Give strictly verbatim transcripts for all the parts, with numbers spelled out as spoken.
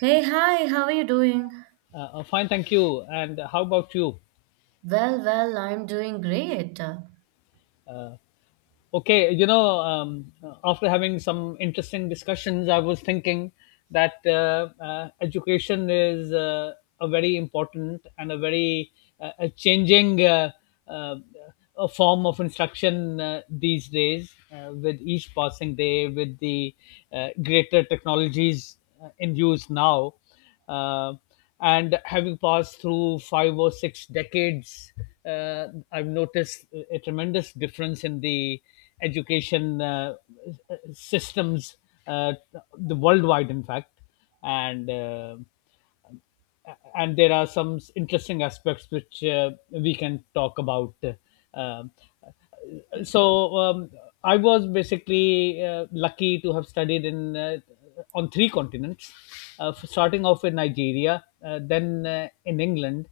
Hey, hi, how are you doing? Uh, uh, fine, thank you. And how about you? Well, well, I'm doing great. Uh, Okay, you know, um, after having some interesting discussions, I was thinking that uh, uh, education is uh, a very important and a very uh, a changing uh, uh, a form of instruction uh, these days uh, with each passing day, with the uh, greater technologies uh, in use now. Uh, and having passed through five or six decades, uh, I've noticed a tremendous difference in the education uh, systems, uh, the worldwide, in fact, and uh, and there are some interesting aspects which uh, we can talk about. Uh, so um, I was basically uh, lucky to have studied in uh, on three continents, uh, f- starting off in Nigeria, uh, then uh, in England,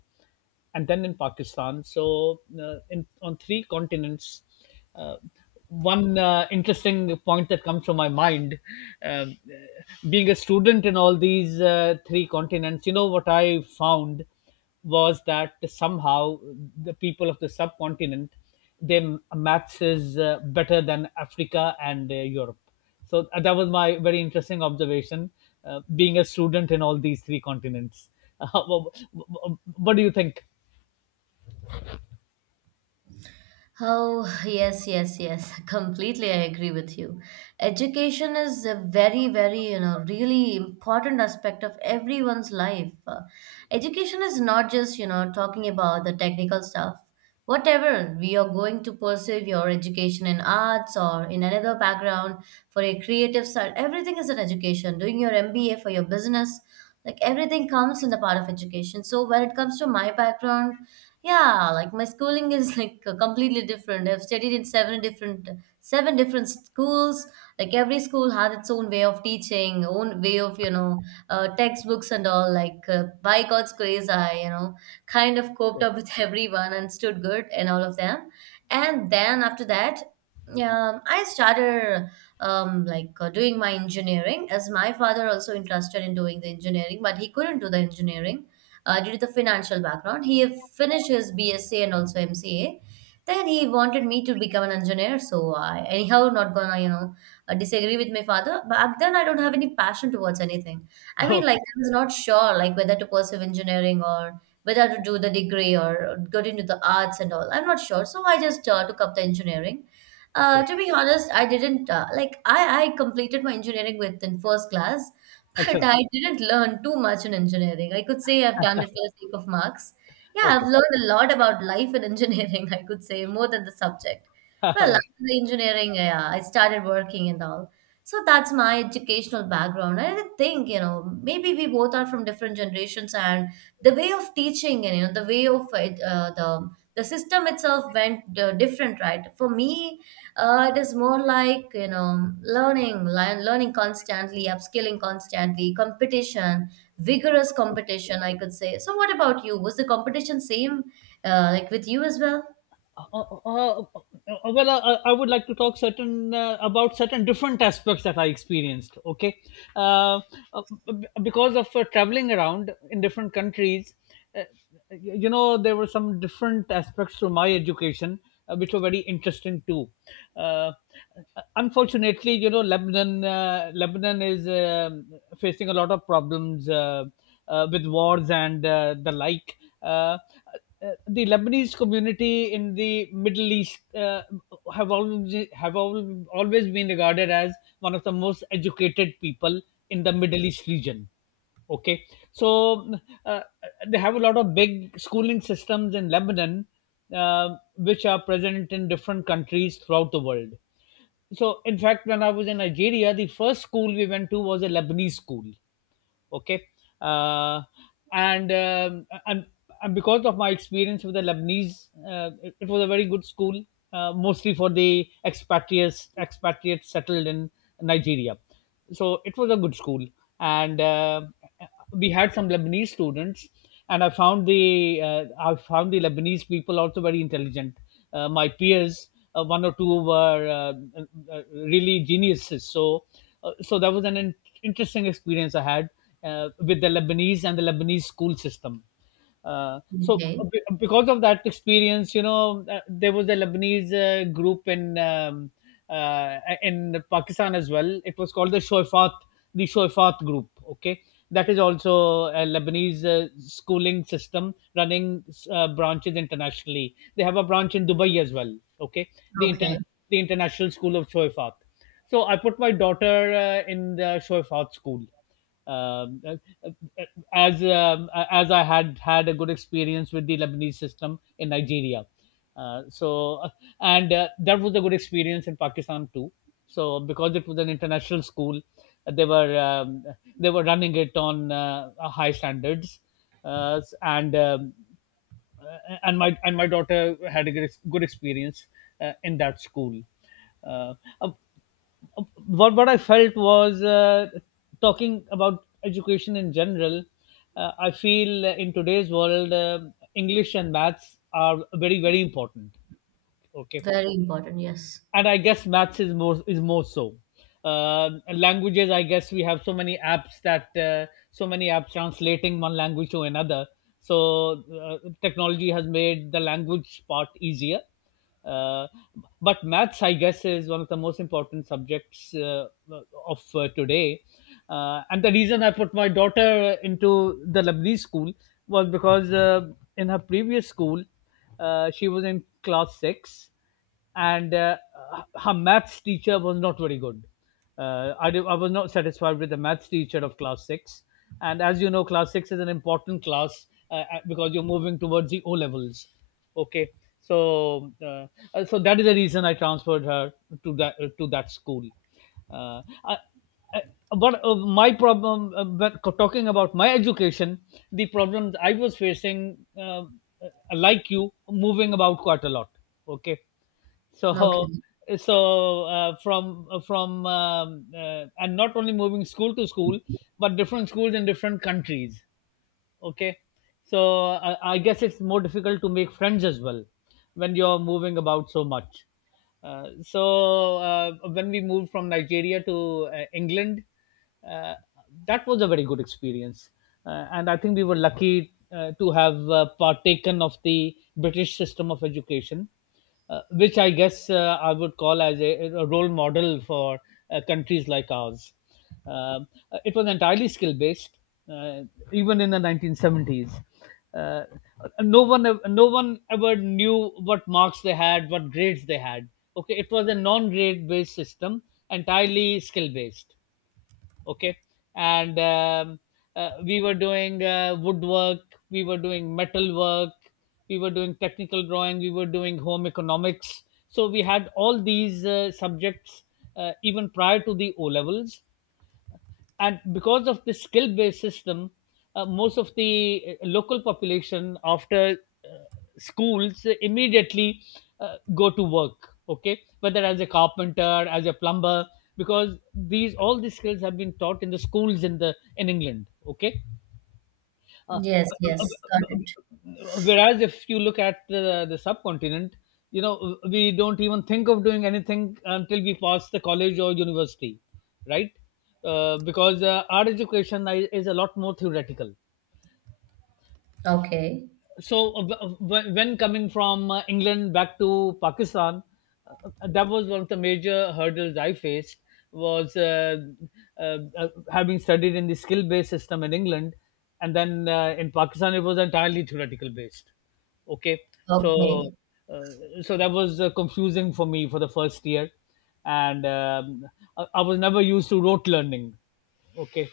and then in Pakistan. So uh, in on three continents. Uh, one uh, interesting point that comes to my mind, um, uh, being a student in all these uh, three continents, you know what I found was that somehow the people of the subcontinent, their maths is uh, better than Africa and uh, Europe. So uh, that was my very interesting observation. Uh, being a student in all these three continents, what, what do you think? Oh, yes, yes, yes. Completely, I agree with you. Education is a very, very, you know, really important aspect of everyone's life. Uh, education is not just, you know, talking about the technical stuff. Whatever we are going to pursue your education in arts or in another background for a creative side, everything is an education. Doing your M B A for your business, like everything comes in the part of education. So when it comes to my background, yeah, like my schooling is like uh, completely different. I've studied in seven different seven different schools. Like every school had its own way of teaching, own way of, you know, uh, textbooks and all. Like uh, by God's grace, I, you know, kind of coped Okay. up with everyone and stood good in all of them. And then after that, yeah, I started um, like uh, doing my engineering as my father also interested in doing the engineering, but he couldn't do the engineering uh, due to the financial background. He finished his B S c and also M C A. Then he wanted me to become an engineer, so I anyhow not gonna you know uh, disagree with my father. Back then, I don't have any passion towards anything. I mean, like Okay. I was not sure like whether to pursue engineering or whether to do the degree or get into the arts and all. I'm not sure, so I just uh, took up the engineering. Okay. Uh, to be honest, I didn't uh, like I, I completed my engineering within first class. But Excellent. I didn't learn too much in engineering. I could say I've done it for the sake of marks. Yeah, I've Okay. learned a lot about life in engineering, I could say, more than the subject. Well, after the engineering, yeah, I started working and all. So that's my educational background. I didn't think, you know, maybe we both are from different generations and the way of teaching and, you know, the way of it, uh, the, the system itself went uh, different, right? For me, uh, it is more like you know learning, lear- learning constantly, upskilling constantly, competition, vigorous competition, I could say. So, what about you? Was the competition same, uh, like with you as well? Uh, uh, uh, uh, well, uh, I would like to talk certain uh, about certain different aspects that I experienced. Okay, uh, uh, b- because of uh, traveling around in different countries, uh, you you know there were some different aspects to my education uh, which were very interesting too. Uh, unfortunately, you know Lebanon, uh, Lebanon is um facing a lot of problems. Uh, uh, with wars and uh, the like. Uh, uh, the Lebanese community in the Middle East uh, have always have al- always been regarded as one of the most educated people in the Middle East region. Okay, so uh, they have a lot of big schooling systems in Lebanon, uh, which are present in different countries throughout the world. So, in fact, when I was in Nigeria, the first school we went to was a Lebanese school, okay, uh, and um, and and because of my experience with the Lebanese, uh, it, it was a very good school, uh, mostly for the expatriates expatriates settled in Nigeria. So it was a good school, and uh, we had some Lebanese students, and I found the uh, I found the Lebanese people also very intelligent. Uh, my peers, uh, one or two were uh, uh, really geniuses. So, uh, so that was an in- interesting experience I had uh, with the Lebanese and the Lebanese school system. Uh, so Okay, uh, be- Because of that experience, you know, uh, there was a Lebanese uh, group in um, uh, in Pakistan as well. It was called the Shoifat, the Shoifat group. Okay, that is also a Lebanese uh, schooling system running uh, branches internationally. They have a branch in Dubai as well. Okay, the okay, inter- the International School of Shoifat. So I put my daughter uh, in the Shoifat school um, uh, uh, as um, uh, as I had had a good experience with the Lebanese system in Nigeria. Uh, so uh, and uh, That was a good experience in Pakistan too. So because it was an international school, uh, they were um, they were running it on uh, high standards, uh, and um, uh, and my and my daughter had a good, ex- good experience uh, in that school. Uh, what what I felt was uh, talking about education in general. Uh, I feel uh, in today's world, um English and maths are very, very important. Okay, very important. Yes. and I guess maths is more is more so. Uh, languages, I guess we have so many apps that uh, so many apps translating one language to another. So uh, technology has made the language part easier. Uh, but maths, I guess, is one of the most important subjects uh, of uh, today. Uh, and the reason I put my daughter into the Lebanese school was because uh, in her previous school, uh, she was in class six and uh, her maths teacher was not very good. Uh, I, did- I was not satisfied with the maths teacher of class six. And as you know, class six is an important class uh, uh, because you're moving towards the O levels. Okay, so uh, uh, so that is the reason I transferred her to that uh, to that school. Uh, I, I- but uh, My problem, uh, but talking about my education, the problems I was facing, uh, uh, like you, moving about quite a lot. Okay. So, Okay. so uh, from from um, uh, and not only moving school to school, but different schools in different countries. Okay, so I, I guess it's more difficult to make friends as well when you're moving about so much. Uh, so uh, when we moved from Nigeria to uh, England, uh, that was a very good experience, uh, and I think we were lucky uh, to have uh, partaken of the British system of education, uh, which I guess uh, I would call as a, a role model for uh, countries like ours. Um, uh, it was entirely skill based, uh, even in the nineteen seventies. Uh, no one, ev- no one ever knew what marks they had, what grades they had. Okay, it was a non-grade based system, entirely skill based, okay, and um, uh, we were doing uh, woodwork, we were doing metal work, we were doing technical drawing, we were doing home economics. So we had all these uh, subjects uh, even prior to the O levels. And because of the skill based system, uh, most of the uh, local population after uh, schools immediately uh, go to work, okay, whether as a carpenter, as a plumber, because these all these skills have been taught in the schools in the in England. Okay, uh, Yes. Yes. Got it. whereas if you look at the, the subcontinent, you know, we don't even think of doing anything until we pass the college or university, right? Uh, because uh, Our education i- is a lot more theoretical. Okay. So uh, w- w- when coming from uh, England back to Pakistan, uh, that was one of the major hurdles I faced was uh, uh, uh, having studied in the skill based system in England, and then uh, in Pakistan it was entirely theoretical based, okay. so Okay. uh, so that was uh, confusing for me for the first year, and um, I, I was never used to rote learning, okay,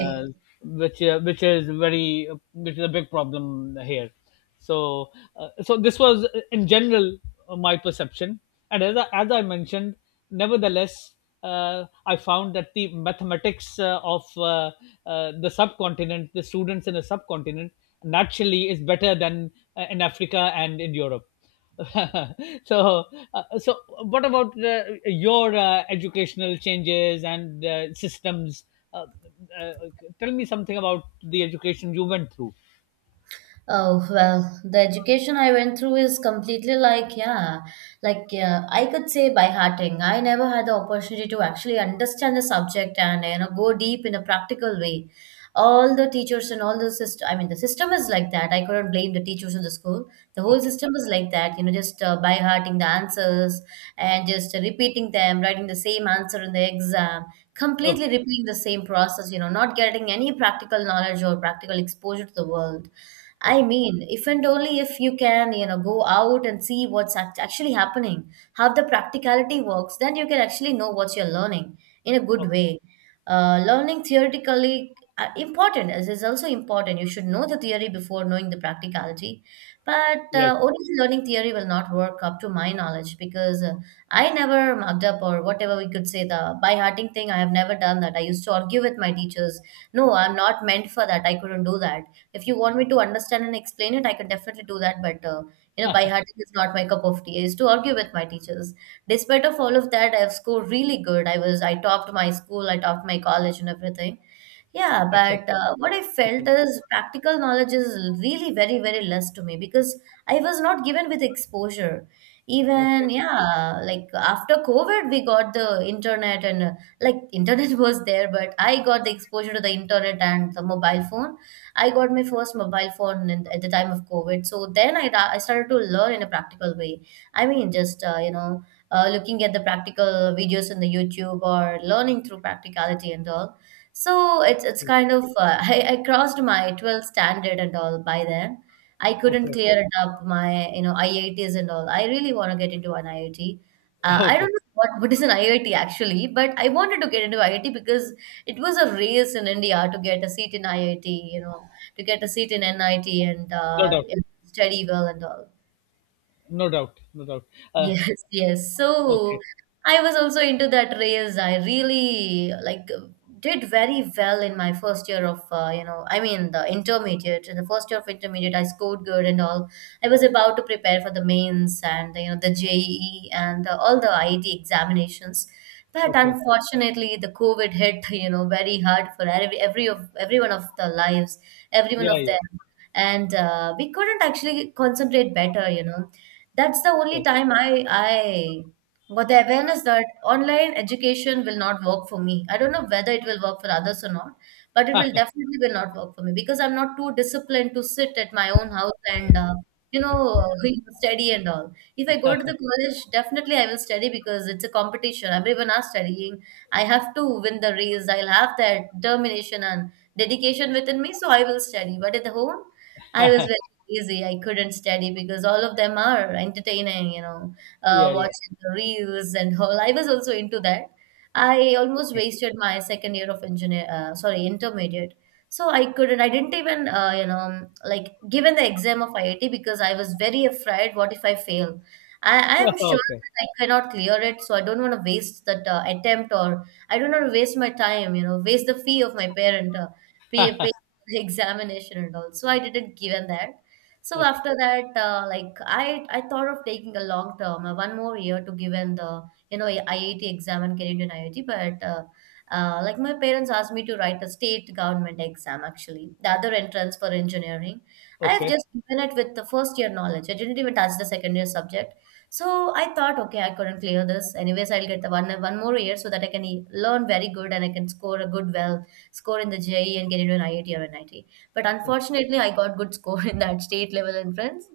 uh, which uh, which is very uh, which is a big problem here. so uh, so this was uh, in general uh, my perception, and as I, as I mentioned, nevertheless, uh, I found that the mathematics uh, of uh, uh, the subcontinent, the students in the subcontinent naturally is better than uh, in Africa and in Europe. so, uh, so what about uh, your uh, educational changes and uh, systems? Uh, uh, tell me something about the education you went through. Oh, well, the education I went through is completely like, yeah, like yeah, I could say by hearting. I never had the opportunity to actually understand the subject and, you know, go deep in a practical way. All the teachers and all the system, I mean, the system is like that. I couldn't blame the teachers of the school. The whole Okay, system is like that, you know, just uh, by hearting the answers and just uh, repeating them, writing the same answer in the exam, completely okay, repeating the same process, you know, not getting any practical knowledge or practical exposure to the world. I okay, mean, if and only if you can, you know, go out and see what's act- actually happening, how the practicality works, then you can actually know what you're learning in a good okay. way. Uh, learning theoretically uh, important is, is also important. You should know the theory before knowing the practicality. But Right, uh, only learning theory will not work up to my knowledge because uh, I never mugged up or whatever we could say the by hearting thing. I have never done that. I used to argue with my teachers. No, I'm not meant for that. I couldn't do that. If you want me to understand and explain it, I can definitely do that. But uh, you know, by hearting is not my cup of tea. I used to argue with my teachers. Despite of all of that, I have scored really good. I was I topped my school. I topped my college and everything. Yeah, excellent, but uh, what I felt excellent. is practical knowledge is really very, very less to me because I was not given with exposure. Even, Okay, yeah, like after COVID, we got the internet and uh, like internet was there, but I got the exposure to the internet and the mobile phone. I got my first mobile phone in, at the time of COVID. So then I, ra- I started to learn in a practical way. I mean, just, uh, you know, uh, looking at the practical videos on the YouTube or learning through practicality and all. So it's it's kind of uh, I, I crossed my twelfth standard and all by then. I couldn't okay, clear it up my you know I I Ts and all. I really want to get into an I I T. Uh, I don't okay. know what what is an I I T actually, but I wanted to get into I I T because it was a race in India to get a seat in I I T. You know, to get a seat in N I T and No uh, doubt, you know, study well and all. no doubt, no doubt. Uh, Yes, yes. So okay, I was also into that race. I really like did very well in my first year of uh, you know, I mean the intermediate. In the first year of intermediate, I scored good and all. I was about to prepare for the mains and you know the J E E and uh, all the I I T examinations. But okay. unfortunately, the COVID hit, you know, very hard for every every of every one of the lives, every one Yeah, of yeah. them. And uh, we couldn't actually concentrate better. You know that's the only Okay. time I I got the awareness that online education will not work for me. I don't know whether it will work for others or not, but it will definitely will not work for me because I'm not too disciplined to sit at my own house and uh, you know study and all. If I go to the college, definitely I will study because it's a competition. Everyone are studying. I have to win the race. I'll have that determination and dedication within me, so I will study. But at the home, I was very easy. I couldn't study because all of them are entertaining, you know, uh, Yeah, yeah. watching the reels and whole. I was also into that. I almost Okay. wasted my second year of engineer, uh, sorry, intermediate. So I couldn't, I didn't even, uh, you know, like given the exam of I I T because I was very afraid. What if I fail? I, I am sure Okay, that I cannot clear it. So I don't want to waste that uh, attempt or I don't want to waste my time, you know, waste the fee of my parent, uh, pay, pay the examination and all. So I didn't given that. So okay, after that, uh, like I, I thought of taking a long term, uh, one more year to give in the you know I I T exam and get into an I I T. But uh, uh, like my parents asked me to write a state government exam actually, the other entrance for engineering. I have okay. just given it with the first year knowledge. I didn't even touch the second year subject. So I thought, okay, I couldn't clear this. Anyways, I'll get the one one more year so that I can e- learn very good and I can score a good well score in the J E and get into an I I T or an I T. But unfortunately, I got good score in that state level entrance.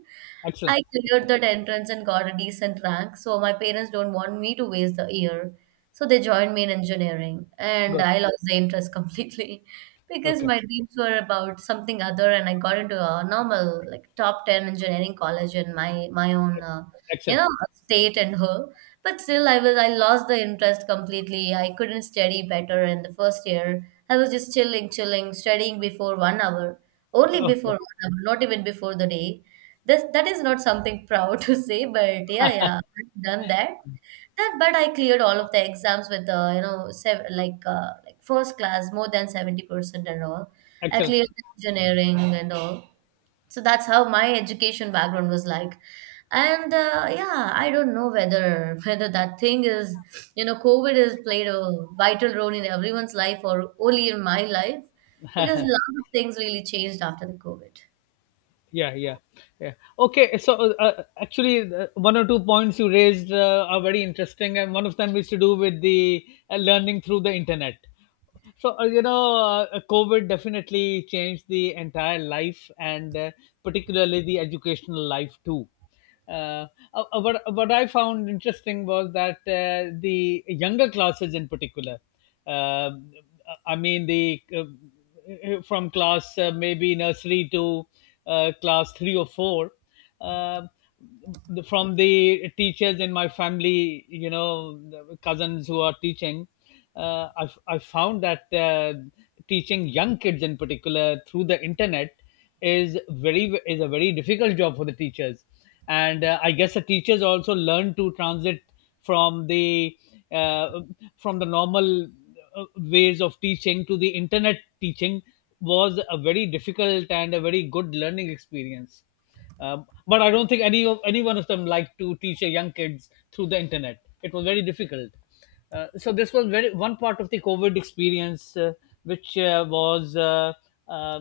Excellent. I cleared that entrance and got a decent rank, so my parents don't want me to waste the year. So they joined me in engineering, and Good. I lost the interest completely because Okay. my dreams were about something other, and I got into a normal, like top ten engineering college in my my own, uh, you Excellent. know, state and her. But still, I was I lost the interest completely. I couldn't study better in the first year. I was just chilling, chilling, studying before one hour, only Okay. before one hour, not even before the day this that is not something proud to say, but yeah, yeah, I've done that. That, but I cleared all of the exams with uh, you know sev like uh, like first class more than seventy percent and all. I Actually, cleared engineering and all. So that's how my education background was like. And uh, yeah, I don't know whether whether that thing is, you know, COVID has played a vital role in everyone's life or only in my life because a lot of things really changed after the COVID. yeah, yeah, yeah. Okay, so uh, uh, actually, the one or two points you raised uh, are very interesting, and one of them is to do with the uh, learning through the internet. So, uh, you know, uh, COVID definitely changed the entire life and uh, particularly the educational life too. Uh, uh, uh, what, what I found interesting was that uh, the younger classes, in particular, uh, I mean, the uh, uh, from class uh, maybe nursery to uh, class three or four, uh, the- from the teachers in my family, you know, the cousins who are teaching, uh, I, I found that uh, teaching young kids in particular through the internet is very, is a very difficult job for the teachers. And uh, I guess the teachers also learn to transit from the uh, from the normal uh, ways of teaching to the internet teaching was a very difficult and a very good learning experience. Um, but I don't think any of any one of them liked to teach a young kids through the internet. It was very difficult. Uh, so this was very one part of the COVID experience, uh, which uh, was, uh, uh,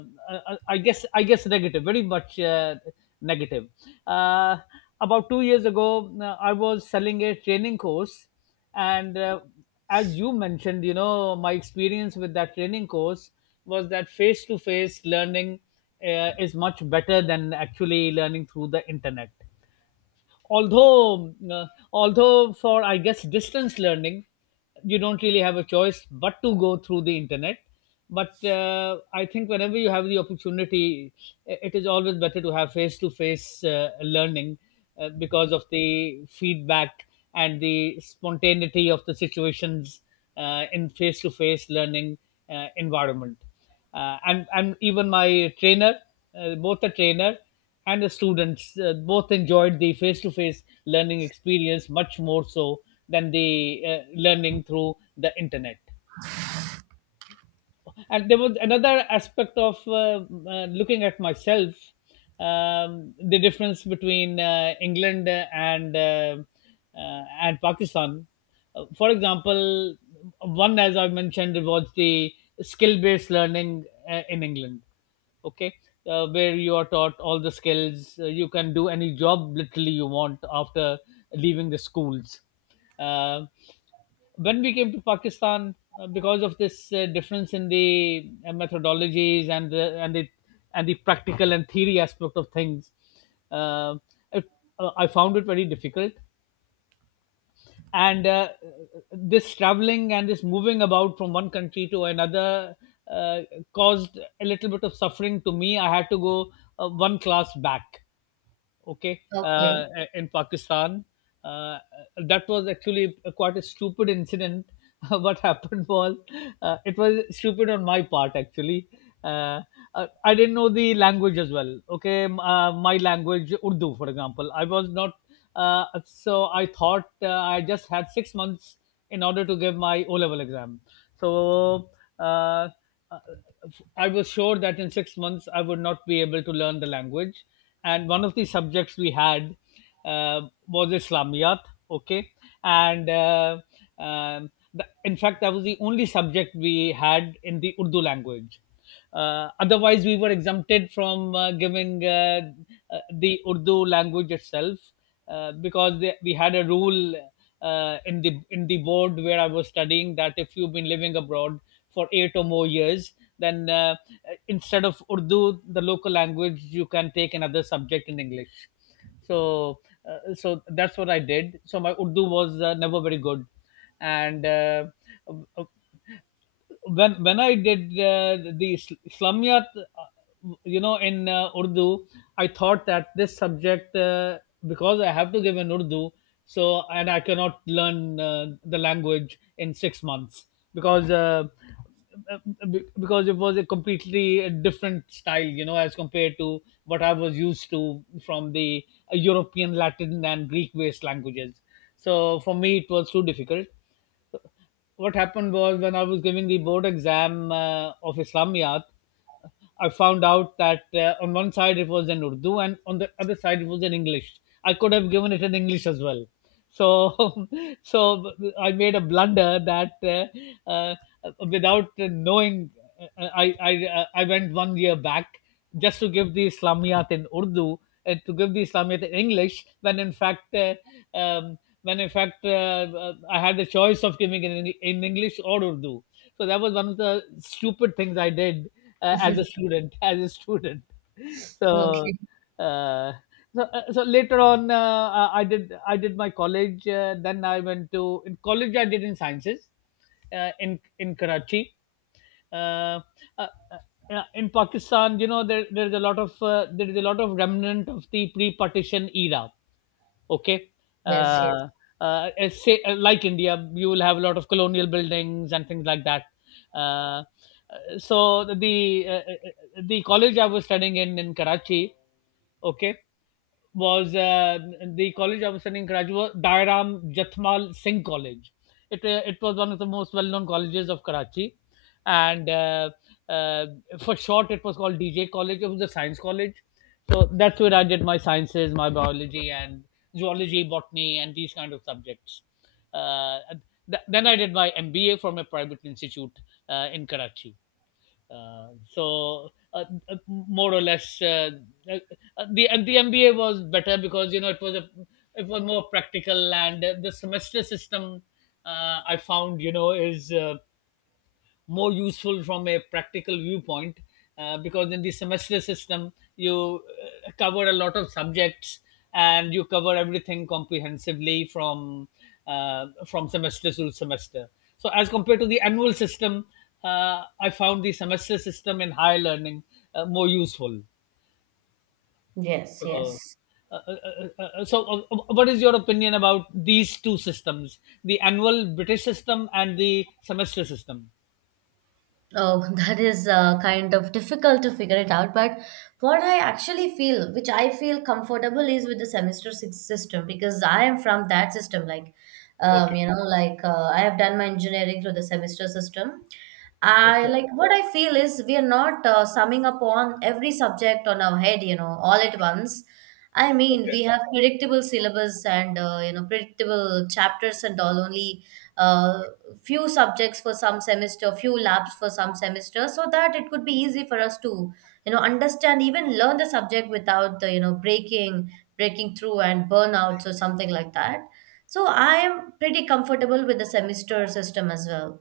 I I guess, I guess negative, very much uh, negative. Uh, about two years ago, uh, I was selling a training course, and uh, as you mentioned, you know, my experience with that training course was that face to face learning uh, is much better than actually learning through the internet, although uh, although for I guess distance learning you don't really have a choice but to go through the internet. But uh, I think whenever you have the opportunity, i- it is always better to have face to face learning, uh, because of the feedback and the spontaneity of the situations uh, in face to face learning uh, environment. Uh, and and even my trainer, uh, both a trainer and the students uh, both enjoyed the face-to-face learning experience much more so than the uh, learning through the internet. And there was another aspect of uh, uh, looking at myself, um, the difference between uh, England and uh, uh, and Pakistan. Uh, for example, one, as I mentioned, was the skill based learning uh, in England. Okay. Uh, where you are taught all the skills, uh, you can do any job literally you want after leaving the schools. uh, when we came to Pakistan, uh, because of this uh, difference in the uh, methodologies and the and the and the practical and theory aspect of things, uh, it, uh, I found it very difficult. And uh, this traveling and this moving about from one country to another uh, caused a little bit of suffering to me. I had to go uh, one class back. Okay uh, Okay. In Pakistan, uh, that was actually quite a stupid incident. What happened was, uh, it was stupid on my part actually. uh, uh, I didn't know the language as well. Okay, m- uh, my language Urdu for example, I was not. Uh, so I thought uh, I just had six months in order to give my O level exam. So uh, uh, I was sure that in six months I would not be able to learn the language. And one of the subjects we had uh, was Islamiyat. Okay. And uh, um, the, in fact that was the only subject we had in the Urdu language. Uh, otherwise, we were exempted from uh, giving uh, uh, the Urdu language itself, uh, because they, we had a rule uh, in the in the board where I was studying, that if you've been living abroad for eight or more years, then, uh, instead of Urdu, the local language, you can take another subject in English. So, uh, so that's what I did. So my Urdu was uh, never very good, and uh, when when I did uh, the sl- Islamiyat, uh, you know, in uh, Urdu, I thought that this subject uh, because I have to give in Urdu, so, and I cannot learn uh, the language in six months because. Uh, uh, be- because it was a completely uh, different style, you know, as compared to what I was used to from the uh, European Latin and Greek based languages. So for me, it was too difficult. What happened was, when I was giving the board exam uh, of Islamiyat, I found out that uh, on one side it was in Urdu and on the other side it was in English. I could have given it in English as well. So, so I made a blunder that uh, uh, without knowing, uh, I, I uh, I went one year back just to give the Islamiyat in Urdu and to give the Islamiyat in English when in fact. Uh, um, when in fact uh, uh, I had the choice of giving it in, in English or Urdu. So that was one of the stupid things I did uh, as a student. As a student, so, Okay. uh, so, uh, so later on, uh, I did I did my college. Uh, then I went to in college. I did in sciences uh, in in Karachi. Uh, uh, uh, uh, in Pakistan, you know, there there is a lot of uh, there is a lot of remnant of the pre-partition era. Okay. Yes, yes, uh, uh, Say, uh, like India, you will have a lot of colonial buildings and things like that. Uh, uh, so the uh, uh, uh, the college I was studying in in Karachi, okay, was uh, the college I was studying graduate was Dairam Jathmal Singh College. It, uh, it was one of the most well known colleges of Karachi. And uh, uh, for short, it was called D J College. It was a science college. So that's where I did my sciences, my biology, and zoology, botany, and these kind of subjects. Uh, th- then I did my M B A from a private institute uh, in Karachi. Uh, so uh, uh, more or less, uh, uh, the uh, the M B A was better because you know it was a, it was more practical and uh, the semester system uh, I found, you know, is uh, more useful from a practical viewpoint, uh, because in the semester system you uh, cover a lot of subjects and you cover everything comprehensively from uh, from semester to semester. So as compared to the annual system, uh, I found the semester system in higher learning uh, more useful. yes, So, yes. uh, uh, uh, uh, uh, so uh, uh, what is your opinion about these two systems, the annual British system and the semester system? Oh, that is uh, kind of difficult to figure it out. But what I actually feel, which I feel comfortable, is with the semester six system because I am from that system. Like, um, Okay. you know, like uh, I have done my engineering through the semester system. I like what I feel is we are not uh, summing up on every subject on our head, you know, all at once. I mean, we have predictable syllabus and uh, you know predictable chapters and all only. Uh, Few subjects for some semester, few labs for some semester, so that it could be easy for us to you know understand, even learn the subject without the you know breaking breaking through and burnouts or something like that. So I am pretty comfortable with the semester system as well.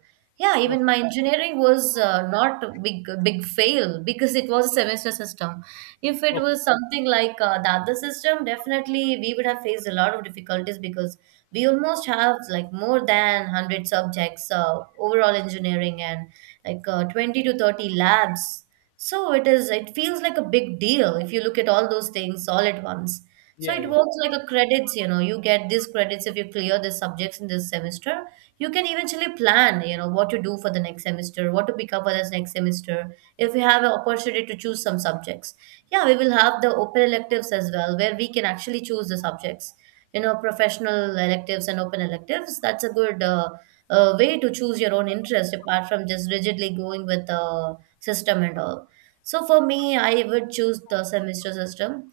Yeah, even Okay. my engineering was uh, not a big big fail because it was a semester system. If it Okay. was something like uh, the other system, definitely we would have faced a lot of difficulties, because we almost have like more than one hundred subjects uh, overall engineering, and like uh, twenty to thirty labs. So it is, it feels like a big deal if you look at all those things all at once. So Yeah, it yeah. works like a credits, you know, you get these credits if you clear the subjects in this semester. You can eventually plan, you know, what to do for the next semester, what to pick up for this next semester, if you have an opportunity to choose some subjects. Yeah, we will have the open electives as well, where we can actually choose the subjects, you know, professional electives and open electives. That's a good uh, uh, way to choose your own interest apart from just rigidly going with the system and all. So for me, I would choose the semester system.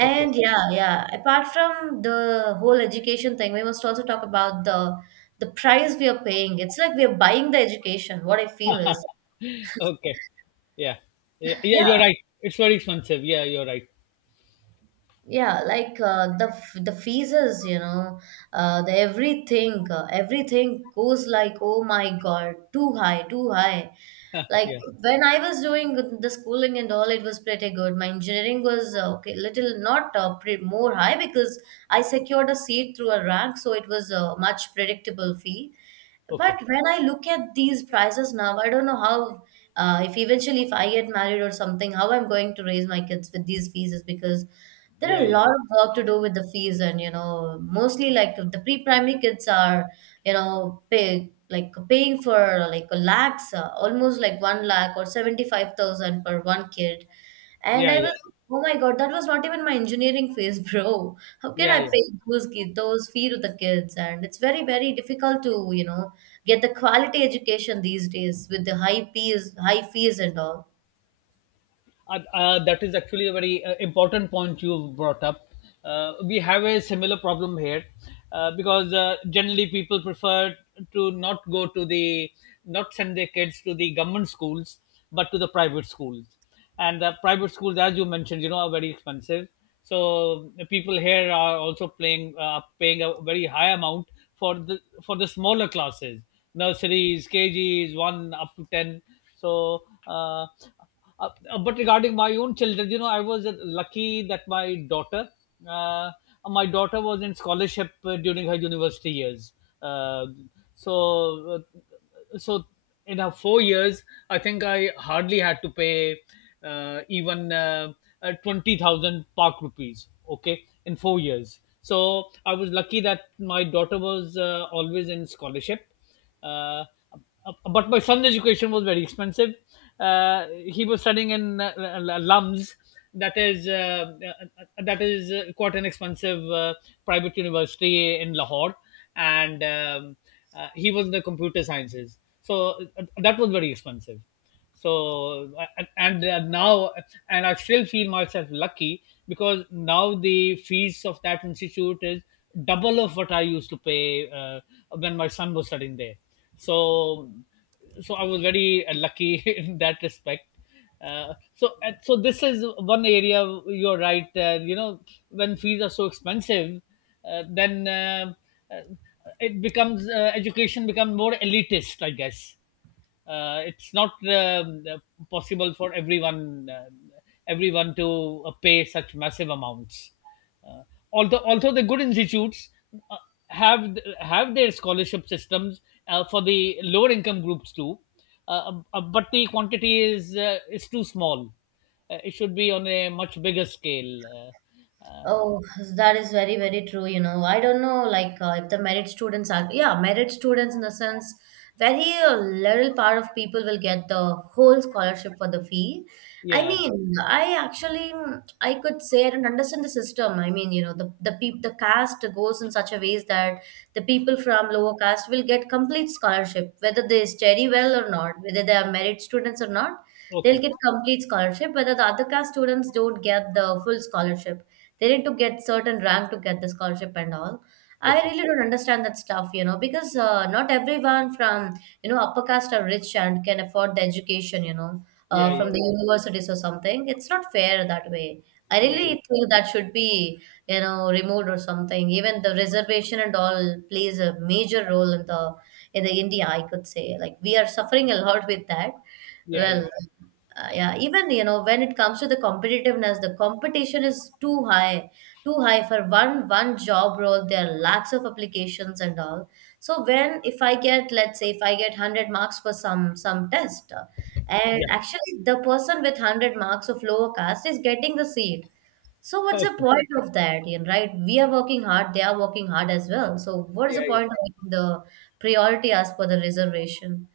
Okay. yeah, yeah, apart from the whole education thing, we must also talk about the the price we are paying. It's like we are buying the education, what I feel is, Okay. Yeah. Yeah, yeah, yeah, you're right. It's very expensive. Yeah, you're right. yeah, like uh, the f- the fees, you know, uh, the everything, uh, everything goes like, oh my god, too high, too high. Like Yeah. when I was doing the schooling and all, it was pretty good. My engineering was uh, okay, little not uh, pre- more high, because I secured a seat through a rank, so it was a much predictable fee. But Okay. when I look at these prices now, I don't know how, uh, if eventually if I get married or something, how I'm going to raise my kids with these fees, is because there are Yeah, a yeah. lot of work to do with the fees, and you know mostly like the pre-primary kids are, you know, pay like paying for like a lakhs uh, almost like one lakh or seventy-five thousand per one kid. And Yeah, I was, yeah. oh my god, that was not even my engineering fees. Bro, how can Yeah, I yeah. pay those ki- those fee to the kids? And it's very very difficult to you know get the quality education these days with the high fees, high fees and all. Uh, uh, that is actually a very uh, important point you brought up. Uh, we have a similar problem here uh, because uh, generally people prefer to not go to the, not send their kids to the government schools, but to the private schools. And the private schools, as you mentioned, you know, are very expensive. So the people here are also playing, uh, paying a very high amount for the for the smaller classes, nurseries, K Gs, one up to ten. So. Uh, uh, uh, but regarding my own children, you know, I was uh, lucky that my daughter, uh, my daughter was in scholarship uh, during her university years. Uh, so, uh, so in her four years, I think I hardly had to pay uh, even uh, uh, twenty thousand park rupees. Okay, in four years. So I was lucky that my daughter was uh, always in scholarship. Uh, uh, but my son's education was very expensive. Uh, he was studying in uh, uh, LUMS, that is uh, uh, that is uh, quite an expensive uh, private university in Lahore, and um, uh, he was in the computer sciences, so uh, that was very expensive. So and, and they are now, and I still feel myself lucky, because now the fees of that institute is double of what I used to pay uh, when my son was studying there. So, so I was very uh, lucky in that respect. Uh, so and so this is one area, you're right, uh, you know, when fees are so expensive, uh, then uh, uh, it becomes uh, education becomes more elitist, I guess. Uh, it's not um, uh, possible for everyone uh, everyone to uh, pay such massive amounts. Uh, although although the good institutes uh, have have their scholarship systems uh, for the lower income groups too, uh, uh, but the quantity is uh, is too small. Uh, it should be on a much bigger scale. Uh, uh, Oh, that is very, very true. You know, I don't know, like uh, if the merit students are, yeah, merit students in the sense, very uh, little part of people will get the whole scholarship for the fee. I yeah. mean, I actually, mm, I could say I don't understand the system. I mean, you know, the the peop the caste goes in such a ways that the people from lower caste will get complete scholarship, whether they study well or not, whether they are merit students or not, they'll Okay. get complete scholarship. Whether the other caste students don't get the full scholarship, they need to get certain rank to get the scholarship and all. I Okay. really don't understand that stuff, you know, because uh, not everyone from, you know, upper caste are rich and can afford the education, you know, Yeah. uh, Yeah. from the universities or something. It's not fair that way. I really Yeah. think that should be, you know, removed or something. Even the reservation and all plays a major role in the in the India, I could say. Like we are suffering a lot with that. Yeah. Yeah. Yeah. Well, uh, yeah, even you know when it comes to the competitiveness, the competition is too high, too high for one one job role, there are lakhs of applications and all. So when, if I get, let's say if I get one hundred marks for some some test, uh, and Yeah. actually the person with one hundred marks of lower caste is getting the seat, so what's the Okay. point of that, you know? Right, we are working hard, they are working hard as well, so what is Yeah, the point yeah, of the priority as per the reservation?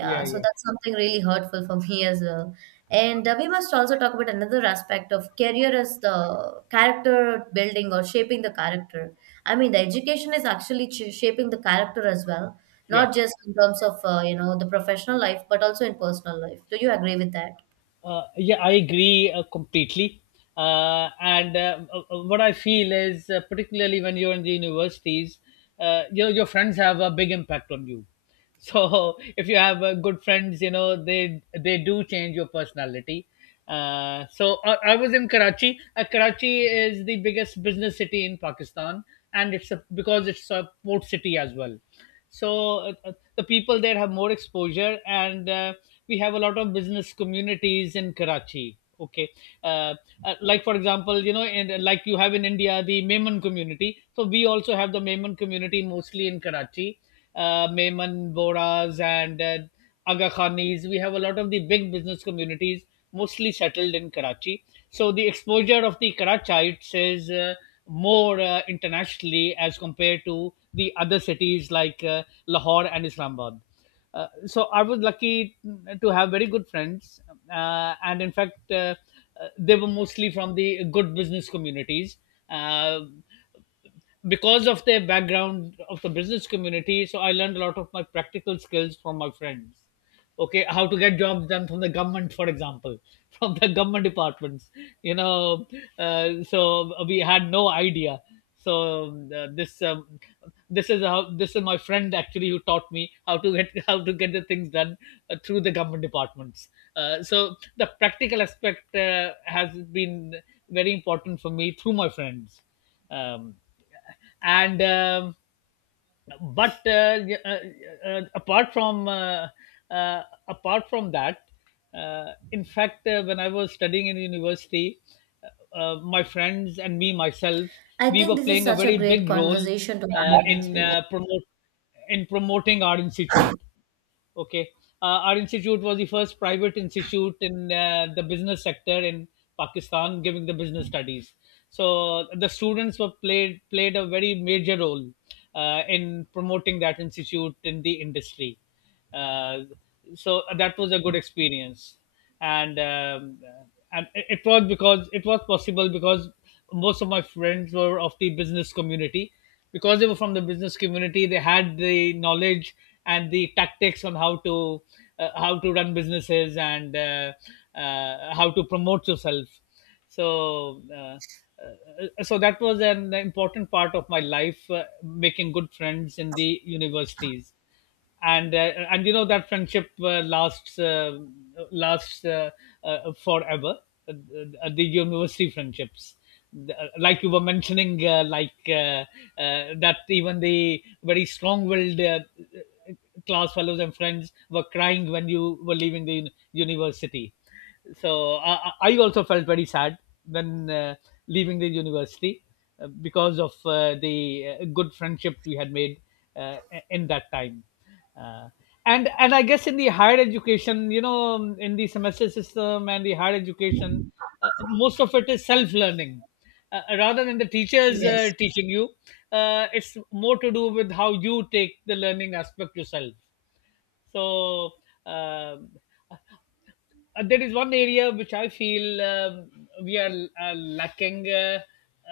yeah, so yeah, that's something really hurtful for me as well. And uh, we must also talk about another aspect of career as the character building or shaping the character. I mean, the education is actually ch shaping the character as well, yeah. not just in terms of uh, you know the professional life, but also in personal life. Do you agree with that? Uh, yeah, I agree uh, completely. Uh, and uh, uh, what I feel is, uh, particularly when you're in the universities, uh, you know, your friends have a big impact on you. So if you have uh, good friends, you know, they they do change your personality. Uh, so I, I was in Karachi. Uh, Karachi is the biggest business city in Pakistan, and it's a, because it's a port city as well. So uh, uh, the people there have more exposure, and uh, we have a lot of business communities in Karachi. Okay, uh, uh, like for example, you know, and like you have in India the Maiman community. So we also have the Maiman community mostly in Karachi. Uh, Maiman, Boras, and uh, Aga Khanis. We have a lot of the big business communities mostly settled in Karachi. So the exposure of the Karachites is uh, more uh, internationally as compared to the other cities like uh, Lahore and Islamabad. Uh, so I was lucky to have very good friends, uh, and in fact, uh, uh, they were mostly from the good business communities. Uh, because of their background of the business community, so I learned a lot of my practical skills from my friends. Okay, how to get jobs done from the government, for example, from the government departments, you know uh, so we had no idea. So um, uh, this um, this is how, this is my friend actually who taught me how to get how to get the things done uh, through the government departments. Uh, so the practical aspect uh, has been very important for me through my friends. Um, and um, but uh, y- uh, uh, apart from uh, uh, Apart from that, uh, in fact uh, when I was studying in university, uh, uh, my friends and me myself, I we think were this is playing a such a very great big role conversation to uh, have with in you. uh, promote in promoting our institute. Okay. Uh, our institute was the first private institute in uh, the business sector in Pakistan giving the business studies. So the students were played played a very major role uh, in promoting that institute in the industry. Uh, so that was a good experience, and um, and it it was, because it was possible because most of my friends were of the business community. Because they were from the business community, they had the knowledge and the tactics on how to uh, how to run businesses, and uh, uh, how to promote yourself. So uh, uh, so that was an important part of my life, uh, making good friends in the universities. And uh, and you know, that friendship uh, lasts uh, lasts uh, uh, forever. Uh, uh, the university friendships, The- uh, like you were mentioning, uh, like uh, uh, that even the very strong-willed uh, class fellows and friends were crying when you were leaving the uni- university. So I, I also felt very sad when uh, leaving the university, uh, because of uh, the uh, good friendships we had made uh, in that time. Uh, and and I guess in the higher education, you know, in the semester system and the higher education, uh, most of it is self learning, uh, uh, rather than the teachers uh, Yes. teaching you. Uh, it's more to do with how you take the learning aspect yourself. so um, uh, there is one area which I feel um, we are uh, lacking. Uh,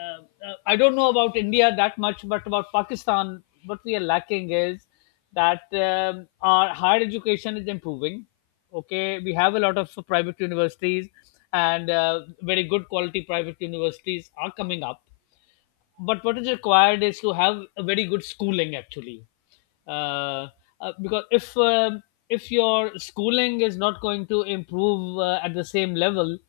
uh, uh, I don't know about India that much, but about Pakistan, what we are lacking is that um, our higher education is improving. Okay, we have a lot of private universities, and uh, very good quality private universities are coming up, but what is required is to have a very good schooling actually. uh, uh, because if um if your schooling is not going to improve uh, at the same level,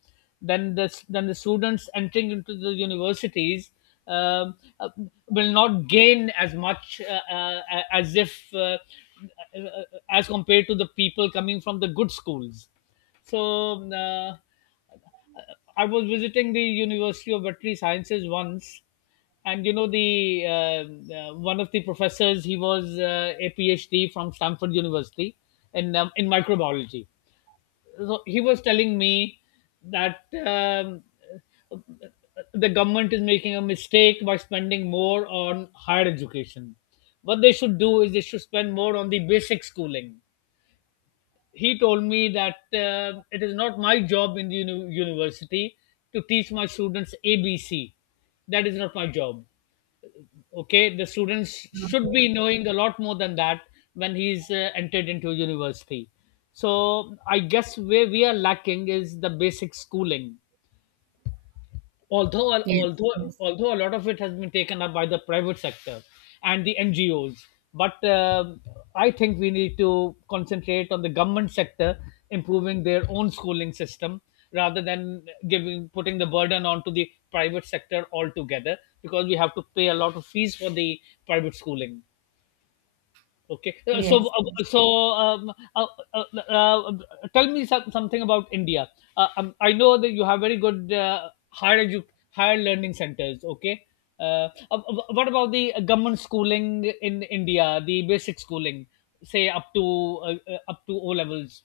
then the then the students entering into the universities um, uh, will not gain as much, uh, uh, as if uh, uh, uh, as compared to the people coming from the good schools. so um, uh, I was visiting the University of Veterinary Sciences once, and you know, the uh, uh, one of the professors, he was uh, a PhD from Stanford University in um, in microbiology. So he was telling me that um, the government is making a mistake by spending more on higher education. What they should do is they should spend more on the basic schooling. He told me that uh, it is not my job in the uni- university to teach my students A B C. That is not my job. Okay, the students should be knowing a lot more than that when he's uh, entered into university. So I guess where we are lacking is the basic schooling. although Yes. although Yes. although a lot of it has been taken up by the private sector and the N G Os, but um I think we need to concentrate on the government sector improving their own schooling system, rather than giving putting the burden onto the private sector altogether, because we have to pay a lot of fees for the private schooling. Okay. Uh, So, Yes. uh, Yes. so um, uh, uh, uh, uh, tell me some, something about India. Uh, um, I know that you have very good uh, higher edu- higher learning centers. Okay. Uh, uh, uh, what about the government schooling in India? The basic schooling, say up to uh, uh, up to O levels.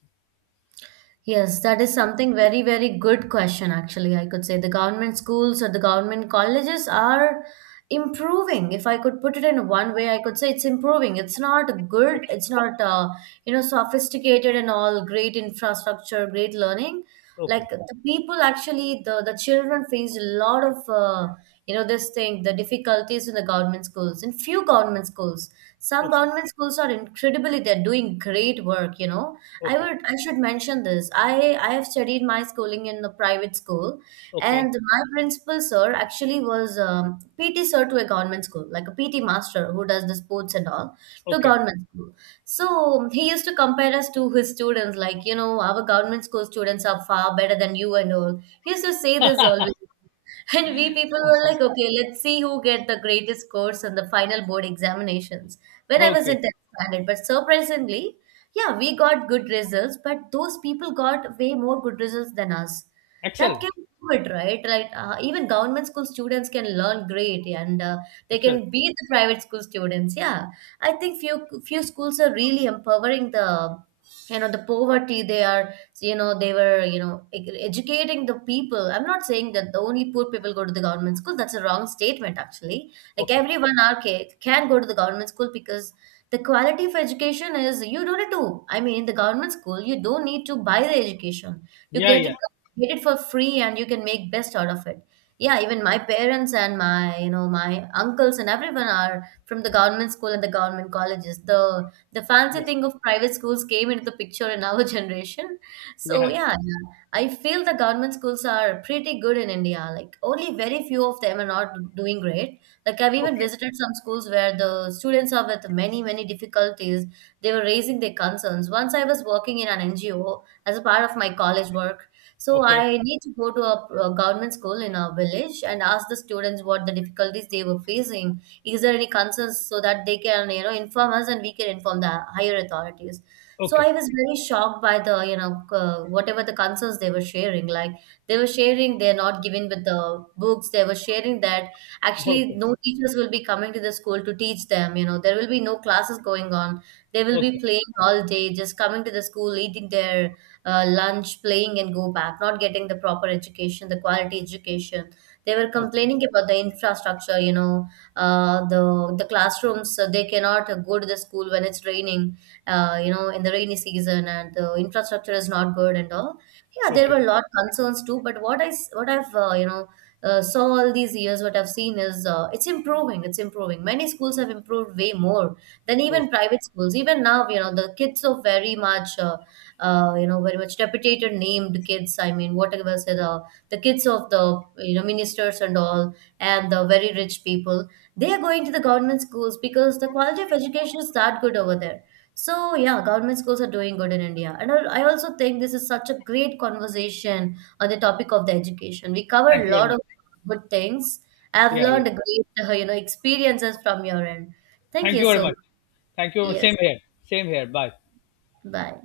Yes, that is something very, very good question, actually. I could say the government schools or the government colleges are improving. If I could put it in one way, I could say it's improving. It's not good, Okay. it's not, uh, you know, sophisticated and all, great infrastructure, great learning. Okay. Like the people actually, the the children faced a lot of uh, you know this thing, the difficulties in the government schools, in few government schools. Some Okay. government schools are incredibly, they're doing great work, you know, i Okay. would i should mention this. I i have studied my schooling in a private school, Okay. and my principal sir actually was um, PT sir to a government school, like a PT master who does the sports and all, to Okay. government school. So he used to compare us to his students, like, you know, our government school students are far better than you and all. He used to say this always. And we people were like, okay, let's see who get the greatest scores on the final board examinations when I was in Okay. tenth standard. But surprisingly, yeah, we got good results, but those people got way more good results than us. That Excellent. can do it, right? Like uh, even government school students can learn great, and uh, they Excellent. can beat the private school students. Yeah, I think few few schools are really empowering the, you know, the poverty, they are, you know, they were, you know, e- educating the people. I'm not saying that the only poor people go to the government school, that's a wrong statement actually. Like Okay. everyone are ca- can go to the government school, because the quality of education is, you don't need to, I mean in the government school you don't need to buy the education, you Yeah. get Yeah. it, get it for free and you can make best out of it. Yeah, even my parents and my, you know, my uncles and everyone are from the government school and the government colleges. The the fancy Yeah. thing of private schools came into the picture in our generation. So Yeah. yeah, yeah, I feel the government schools are pretty good in India. Like only very few of them are not doing great. Like I've even Okay. visited some schools where the students are with many many difficulties. They were raising their concerns. Once I was working in an NGO as a part of my college work, so Okay. I need to go to a, a government school in our village and ask the students what the difficulties they were facing. Is there any concerns, so that they can, you know, inform us and we can inform the higher authorities. So Okay. I was very shocked by the, you know, uh, whatever the concerns they were sharing. Like they were sharing, they're not giving with the books. They were sharing that actually Okay. no teachers will be coming to the school to teach them. You know, there will be no classes going on. They will be Okay. playing all day, just coming to the school, eating their uh, lunch, playing and go back, not getting the proper education, the quality education. They were Okay. complaining about the infrastructure, you know, uh, the the classrooms, uh, they cannot uh, go to the school when it's raining, uh, you know, in the rainy season, and the infrastructure is not good and all. Yeah, there were Okay. a lot of concerns too, but what i s- what i've uh, you know uh, saw all these years, what I've seen is uh, it's improving, it's improving. Many schools have improved way more than even Okay. private schools. Even now, you know, the kids are very much uh, uh, you know, very much reputed named kids. I mean, whatever say the the kids of the, you know, ministers and all, and the very rich people, they are going to the government schools because the quality of education is that good over there. So yeah, government schools are doing good in India. And I I also think this is such a great conversation on the topic of the education. We Thank covered a you very lot of much. good things. I've Yeah, learned yeah. a great, uh, you know, experiences from your end. Thank Thank you you very so much. much. Thank you. Yes. Same here. Same here. Bye. Bye.